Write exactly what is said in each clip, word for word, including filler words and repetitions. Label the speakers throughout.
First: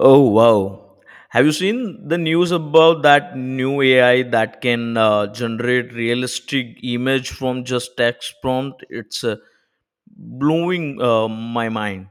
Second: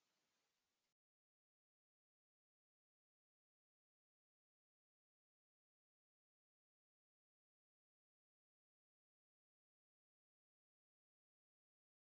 Speaker 1: Oh wow! Have you seen the news about that new A I that can uh, generate realistic image from just text prompt? It's uh, blowing uh, my mind.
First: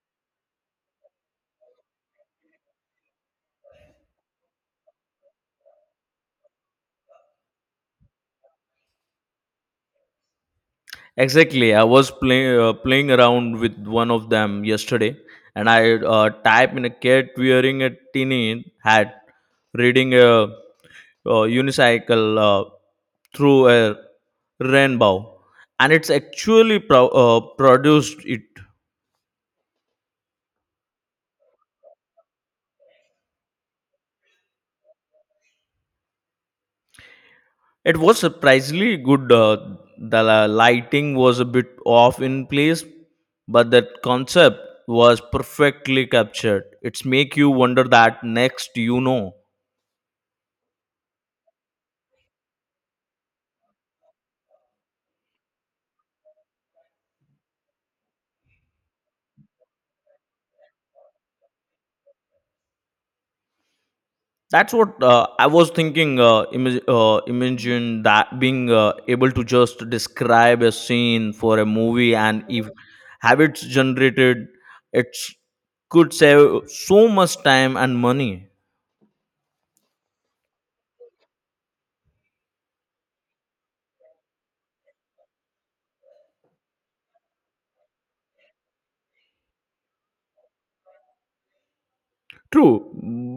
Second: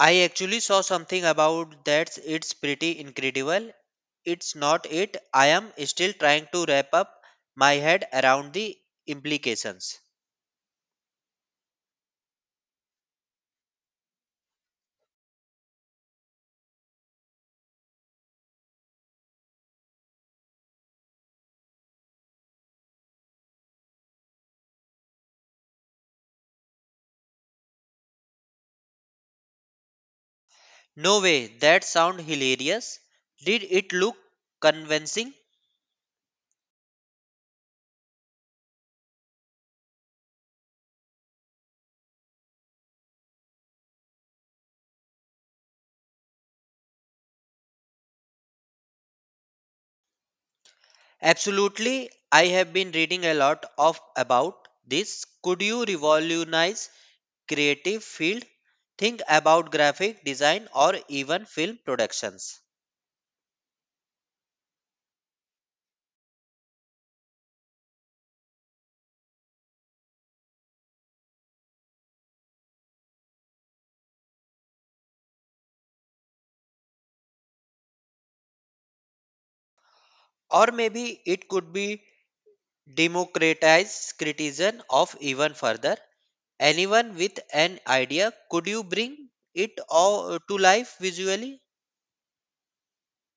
Speaker 2: I actually saw something about that. It's pretty incredible. It's not it. I am still trying to wrap up my head around the implications.
Speaker 1: Exactly, I was playing uh, playing around with one of them yesterday, and I uh, type in a cat wearing a tiny hat, reading a uh, unicycle uh, through a rainbow, and it's actually pro- uh, produced it.
Speaker 2: No way. That sound hilarious. Did it look convincing?
Speaker 1: It was surprisingly good. Uh, the la- lighting was a bit off in place, but the concept was perfectly captured. It's make you wonder that next you know.
Speaker 2: Absolutely. I have been reading a lot of about this. Could you revolutionize creative field? Think about graphic design or even film productions.
Speaker 1: That's what uh, I was thinking. Uh, imag- uh, imagine that being uh, able to just describe a scene for a movie, and if habits generated, it could save so much time and money.
Speaker 2: Or maybe it could be democratize criticism of even further. Anyone with an idea, could you bring it all to life visually?
Speaker 1: True,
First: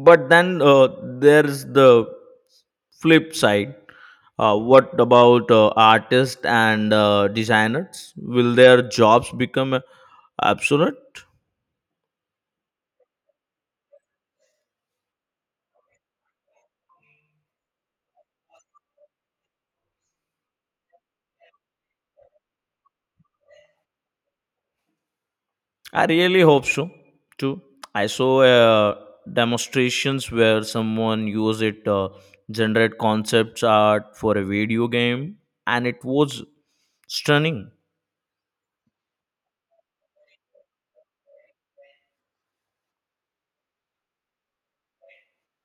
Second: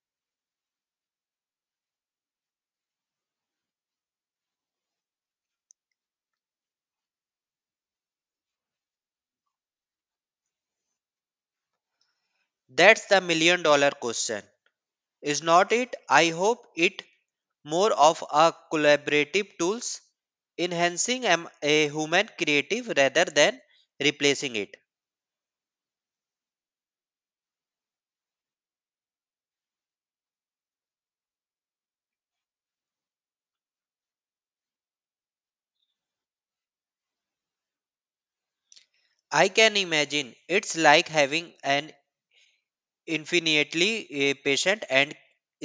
Speaker 1: but then uh, there's the flip side. Uh, what about uh, artists and uh, designers? Will their jobs become uh, obsolete?
Speaker 2: That's the million dollar question. Is not it? I hope it more of a collaborative tools enhancing am- a human creative rather than replacing it.
Speaker 1: I really hope so too. I saw uh, demonstrations where someone used it uh, generate concepts art for a video game, and it was stunning.
Speaker 2: I can imagine it's like having an infinitely a patient and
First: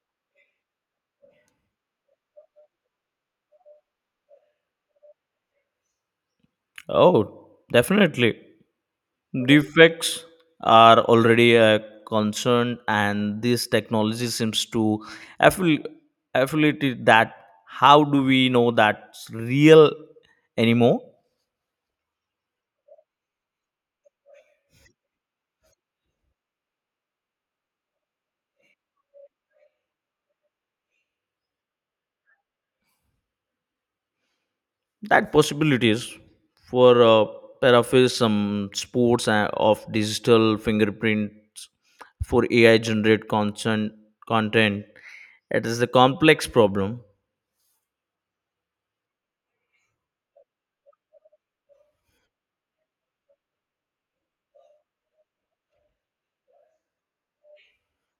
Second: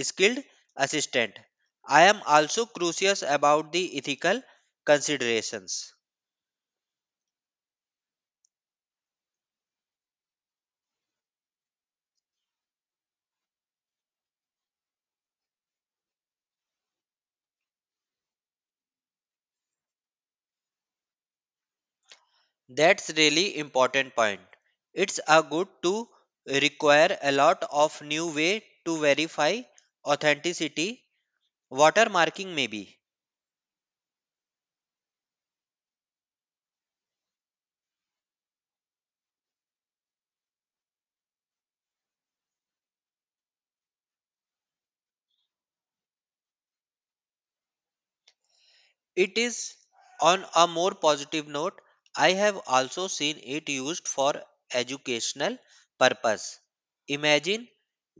Speaker 2: skilled assistant. I am also curious about the ethical considerations.
Speaker 1: Oh, definitely. Defects are already a concern, and this technology seems to affil- affiliate it that how do we know that's real anymore.
Speaker 2: That's really important point. It's a good to require a lot of new way to verify authenticity, watermarking maybe.
Speaker 1: That possibilities for uh, paraphrase some sports uh, of digital fingerprints for ai generate content content, it is a complex problem.
Speaker 2: It is on a more positive note, I have also seen it used for educational purpose. Imagine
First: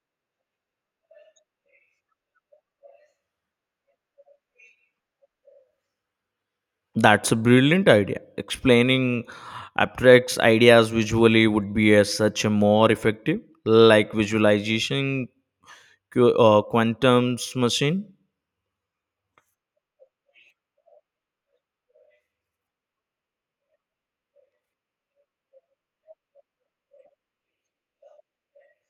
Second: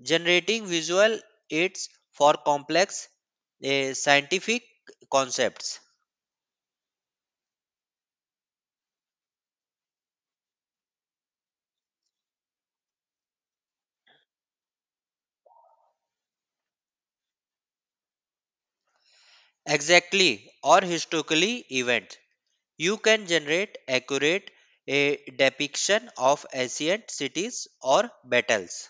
Speaker 2: generating visual aids for complex eh, scientific concepts.
Speaker 1: That's a brilliant idea. Explaining abstract ideas visually would be a, such a more effective, like visualization qu- uh, quantum's machine.
Speaker 2: Exactly, or historically event. You can generate accurate a depiction of ancient cities or battles.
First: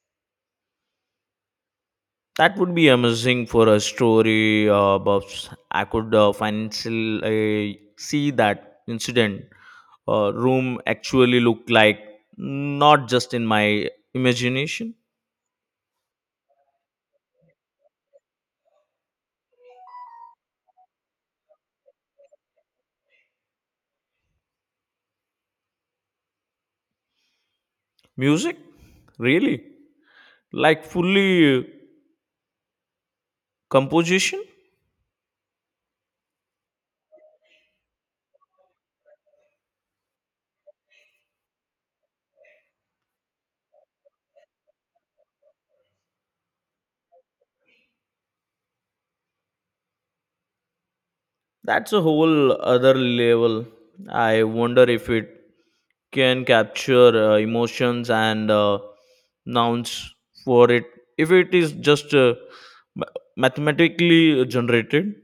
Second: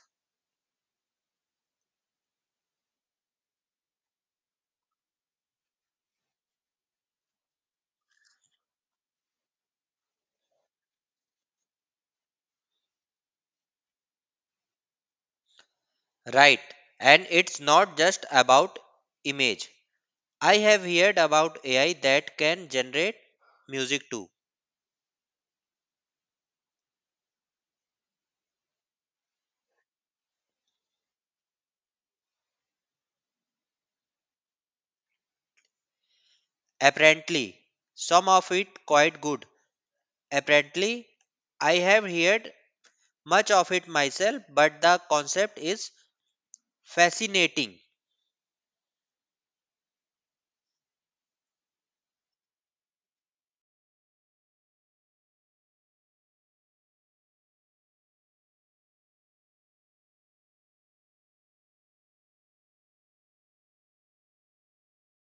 Speaker 1: That would be amazing for a story uh, buffs. I could uh, financially uh, see that incident uh, room actually look like, not just in my imagination.
Speaker 2: Right, and it's not just about image. I have heard about A I that can generate music too.
Speaker 1: Music, really, like fully composition.
Speaker 2: Apparently, some of it quite good. Apparently, I have heard much of it myself, but the concept is fascinating.
Speaker 1: That's a whole other level. I wonder if it can capture uh, emotions and uh, nouns for it. If it is just uh, ma- mathematically generated,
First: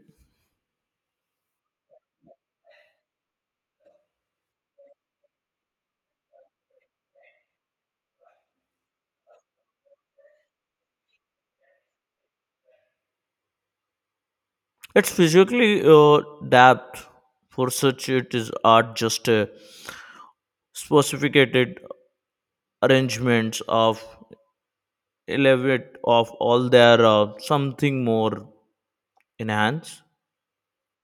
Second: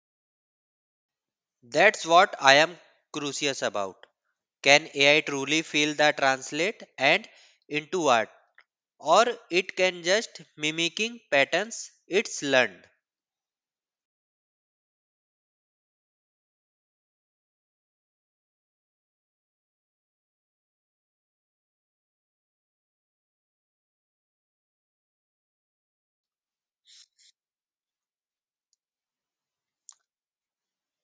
Speaker 2: That's what I am curious about. Can A I truly feel the translate and into art, or it can just mimicking patterns it's learned?
Speaker 1: it's physically uh, dapped. For such, it is art just a specificated arrangements of elevate of all their uh, something more enhanced.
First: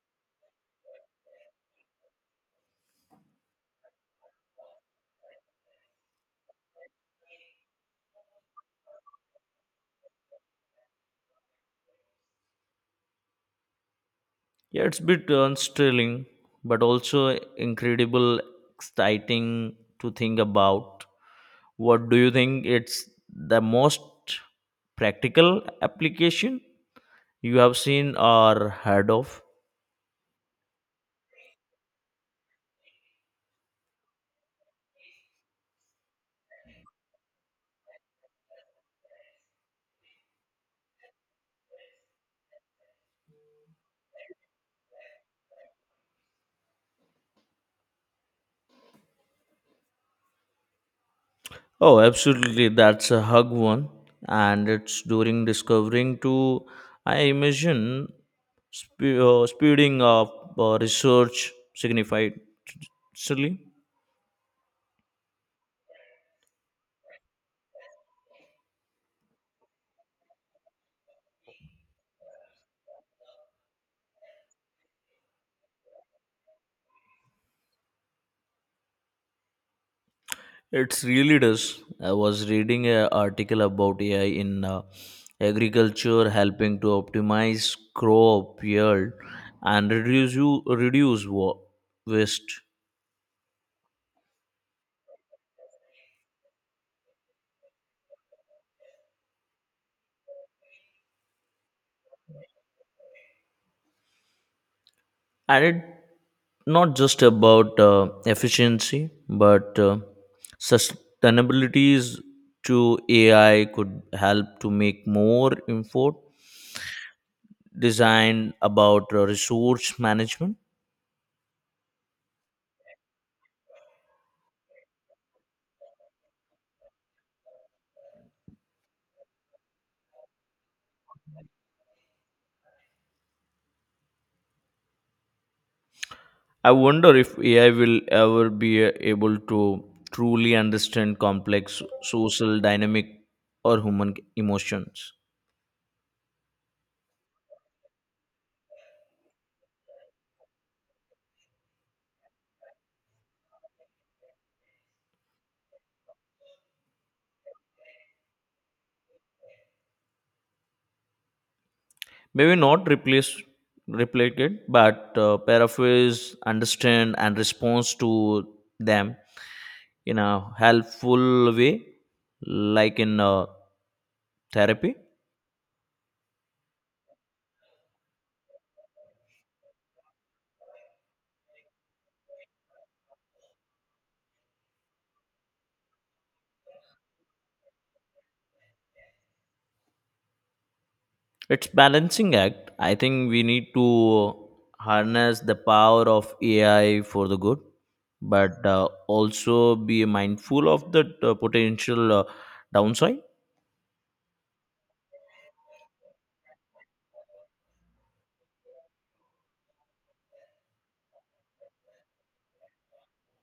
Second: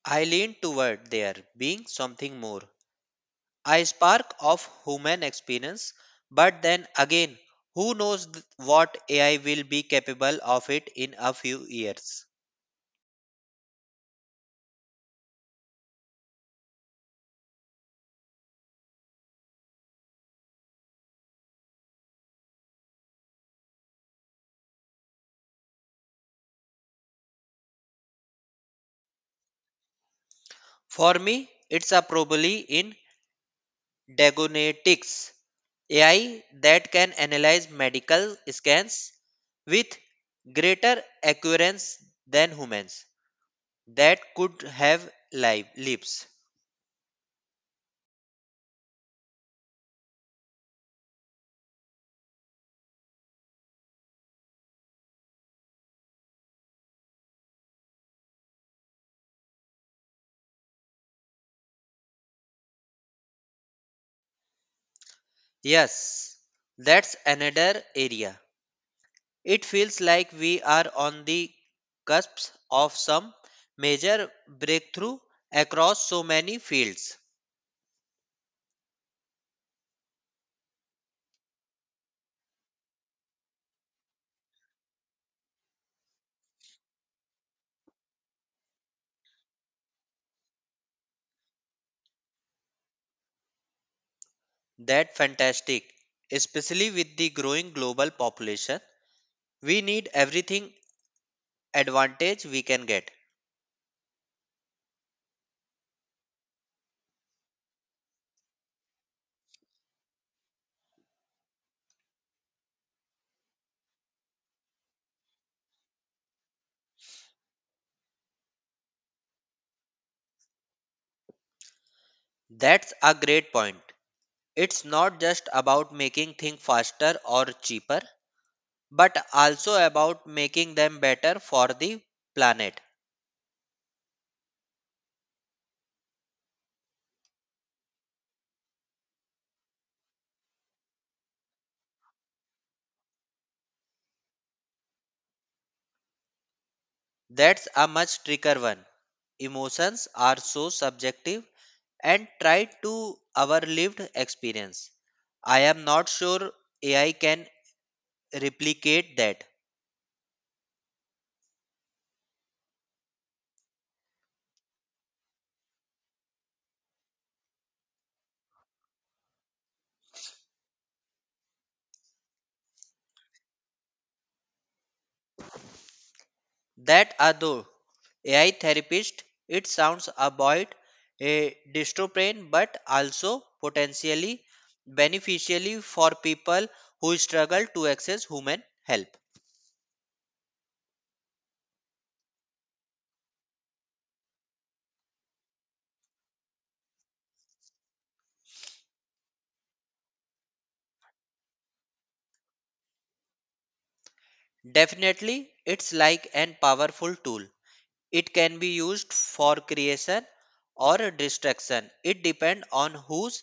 Speaker 2: I lean toward there being something more, I spark of human experience, but then again, who knows th- what A I will be capable of it in a few years?
Speaker 1: Yeah, it's a bit unsettling, but also incredible, exciting to think about. What do you think it's the most practical application you have seen or heard of?
Speaker 2: For me, it's a probably in diagnostics A I that can analyze medical scans with greater accuracy than humans that could have live lives.
Speaker 1: Oh, absolutely. That's a hug one. And it's during discovering to, I imagine, spe- uh, speeding up uh, research significantly.
Speaker 2: Yes, that's another area. It feels like we are on the cusp of some major breakthrough across so many fields.
Speaker 1: It really does. I was reading an article about A I in uh, agriculture helping to optimize crop yield and reduce you reduce wa- waste.
Speaker 2: That fantastic, especially with the growing global population. We need everything advantage we can get.
Speaker 1: And it not just about uh, efficiency, but uh, sustainabilities to A I could help to make more info design about uh, resource management.
Speaker 2: That's a great point. It's not just about making things faster or cheaper, but also about making them better for the planet.
Speaker 1: I wonder if A I will ever be uh, able to truly understand complex social dynamic or human emotions.
Speaker 2: That's a much trickier one. Emotions are so subjective and try to our lived experience. I am not sure A I can replicate that.
Speaker 1: Maybe not replace replicate, but uh, paraphrase, understand, and response to them in a helpful way, like in uh, therapy.
Speaker 2: That although A I therapist, it sounds about a dystrophin but also potentially beneficially for people who struggle to access human help.
Speaker 1: It's balancing act. I think we need to harness the power of A I for the good, but uh, also be mindful of the uh, potential uh, downside.
Speaker 2: Definitely, it's like an powerful tool. It can be used for creation or distraction. It depends on who's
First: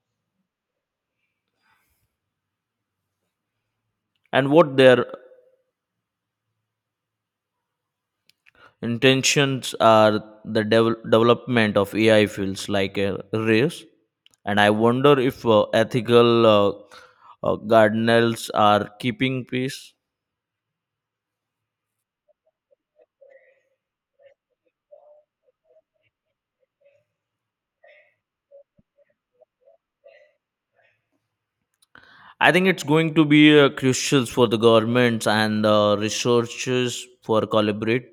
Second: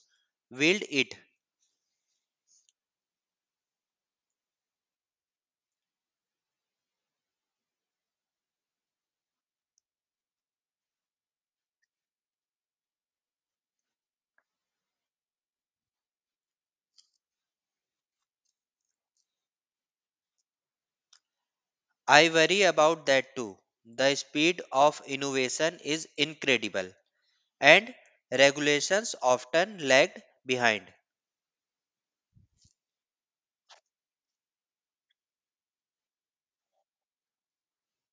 Speaker 2: wield it.
Speaker 1: And what their intentions are. The devel- development of A I feels like a race, and I wonder if uh, ethical uh, uh, guardrails are keeping pace.
Speaker 2: I worry about that too. The speed of innovation is incredible and regulations often lag behind.
Speaker 1: I think it's going to be uh, crucial for the governments and uh, researchers for collaborate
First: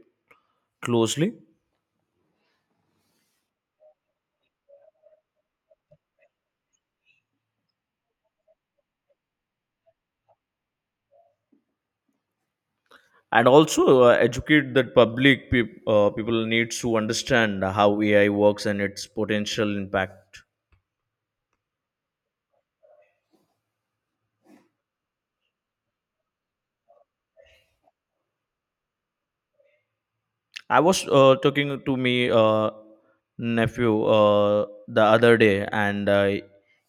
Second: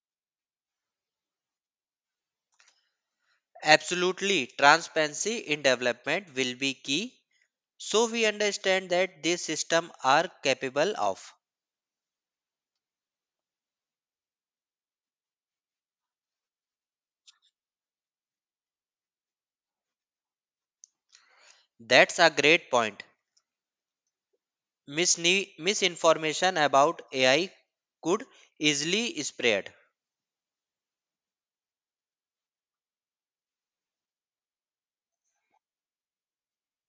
Speaker 1: closely.
Speaker 2: Absolutely, transparency in development will be key so we understand that these systems are capable of.
Speaker 1: And also uh, educate that public peop- uh, people needs to understand how A I works and its potential impact.
Speaker 2: That's a great point. Misne- misinformation about A I could easily spread.
Speaker 1: I was uh, talking to me uh, nephew uh, the other day, and uh,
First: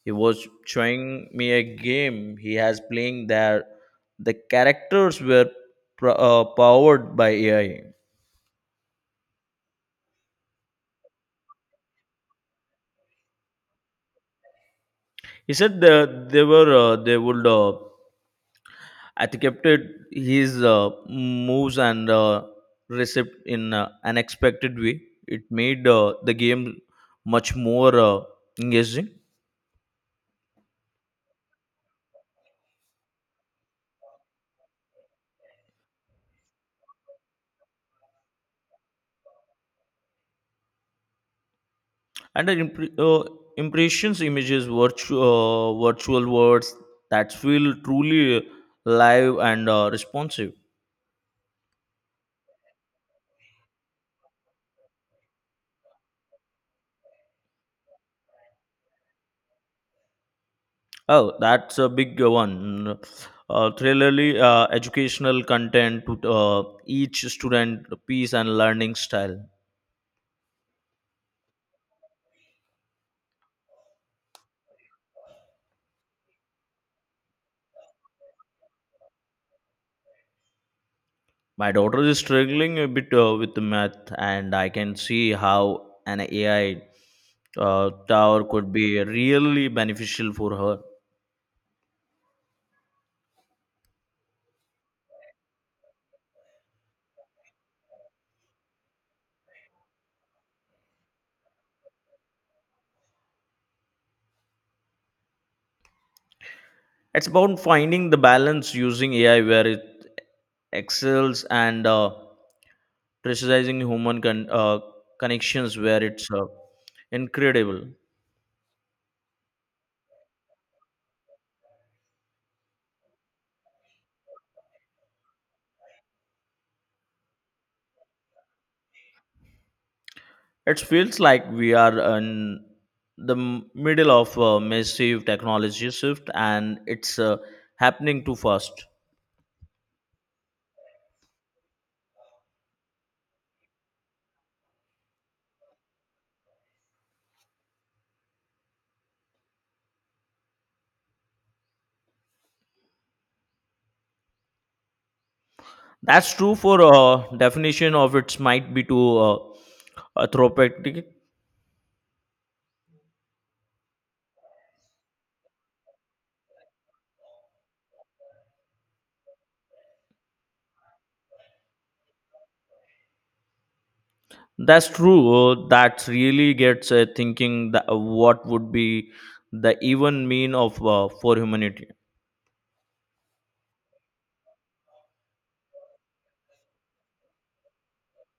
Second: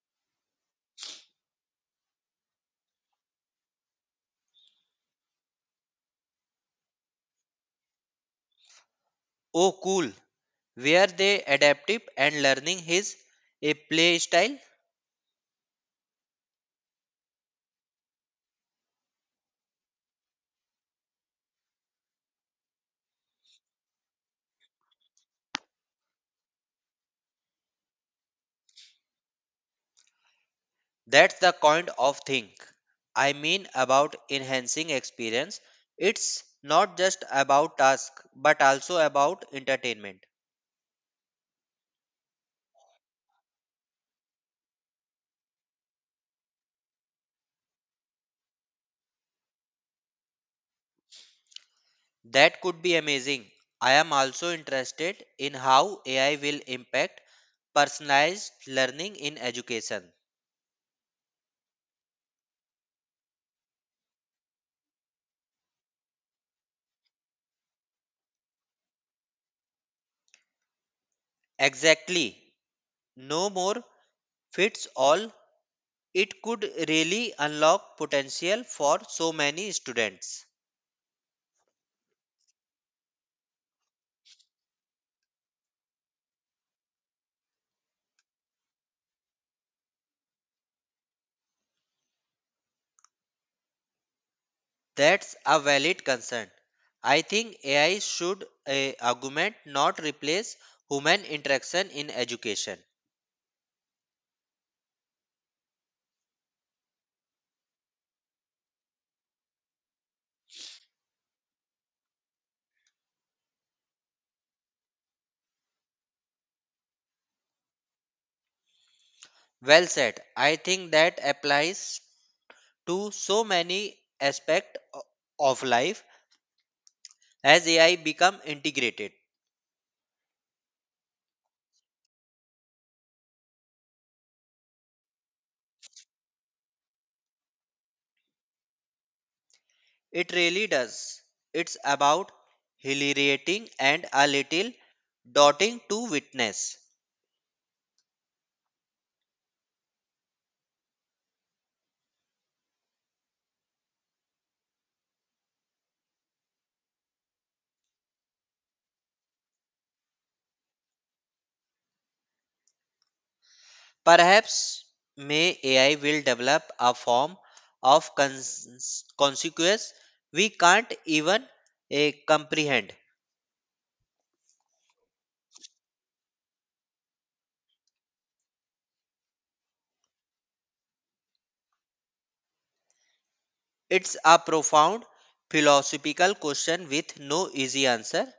Speaker 1: he was showing me a game he has playing there. The characters were pro- uh, powered by A I.
Speaker 2: Oh, cool. Were they adaptive and learning is a play style?
Speaker 1: He said that they were uh, they would uh, etiquetted his uh, moves and uh, recept in uh, an expected way. It made uh, the game much more uh, engaging,
Speaker 2: That's the kind of thing I mean about enhancing experience. It's not just about task but also about entertainment.
Speaker 1: and the impre- uh, impressions images virtu- uh, virtual words that feel truly live and uh, responsive.
Speaker 2: That could be amazing. I am also interested in how A I will impact personalized learning in education.
Speaker 1: Oh, that's a big one. Uh, thrillerly uh, educational content to uh, each student piece and learning style.
Speaker 2: Exactly. No more fits all. It could really unlock potential for so many students.
Speaker 1: My daughter is struggling a bit uh, with the math, and I can see how an A I uh, tower could be really beneficial for her.
Speaker 2: That's a valid concern. I think A I should uh, augment, not replace, human interaction in education.
Speaker 1: It's about finding the balance using A I where it excels and uh, precising human con- uh, connections where it's uh, incredible.
Speaker 2: Well said. I think that applies to so many aspects of life as A I become integrated.
Speaker 1: It feels like we are in the m- middle of a massive technology shift, and it's uh, happening too fast.
Speaker 2: It really does. It's about hilariating and a little dotting to witness.
Speaker 1: That's true for uh, definition of its might be to uh, anthropopathic.
Speaker 2: Perhaps may A I will develop a form of cons- consequence we can't even eh, comprehend.
Speaker 1: That's true. Uh, that really gets uh, thinking that what would be the even mean of uh, for humanity.
Speaker 2: It's a profound philosophical question with no easy answer.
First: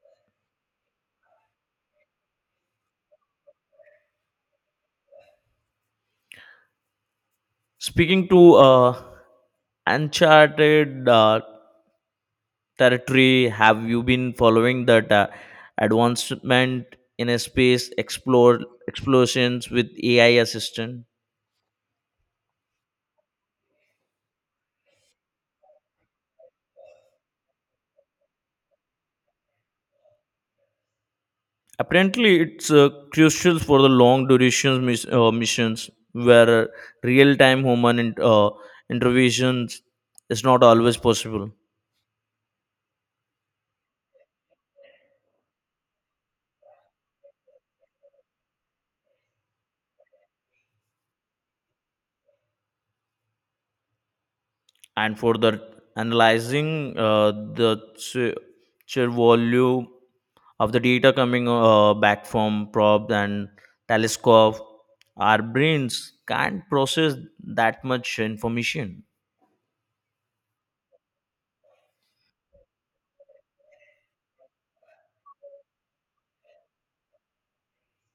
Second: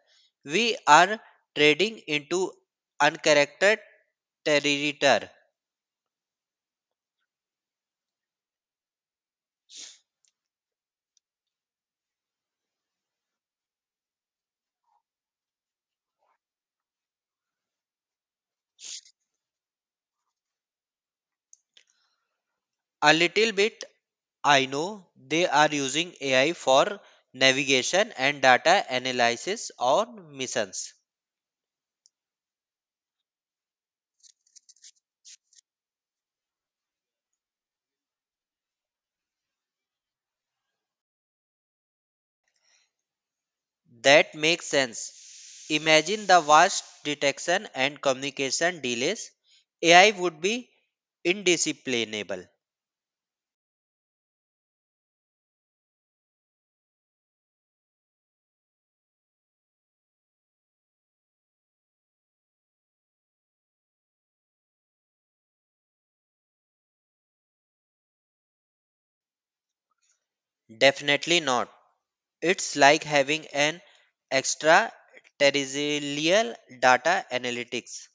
Speaker 2: We are trading into uncharactered territory.
Speaker 1: Speaking to uh, uncharted uh, territory, have you been following that uh, advancement in a space explore explosions with A I assistant?
Speaker 2: A little bit, I know they are using A I for navigation and data analysis on missions.
Speaker 1: Apparently, it's uh, crucial for the long duration mis- uh, missions where real time human in- uh, interventions is not always possible.
Speaker 2: That makes sense. Imagine the vast detection and communication delays. A I would be indisciplinable.
Speaker 1: And for the analyzing uh, the sheer sheer volume of the data coming uh, back from probes and telescope, our brains can't process that much information.
Speaker 2: Definitely not. It's like having an extra terrestrial data analytics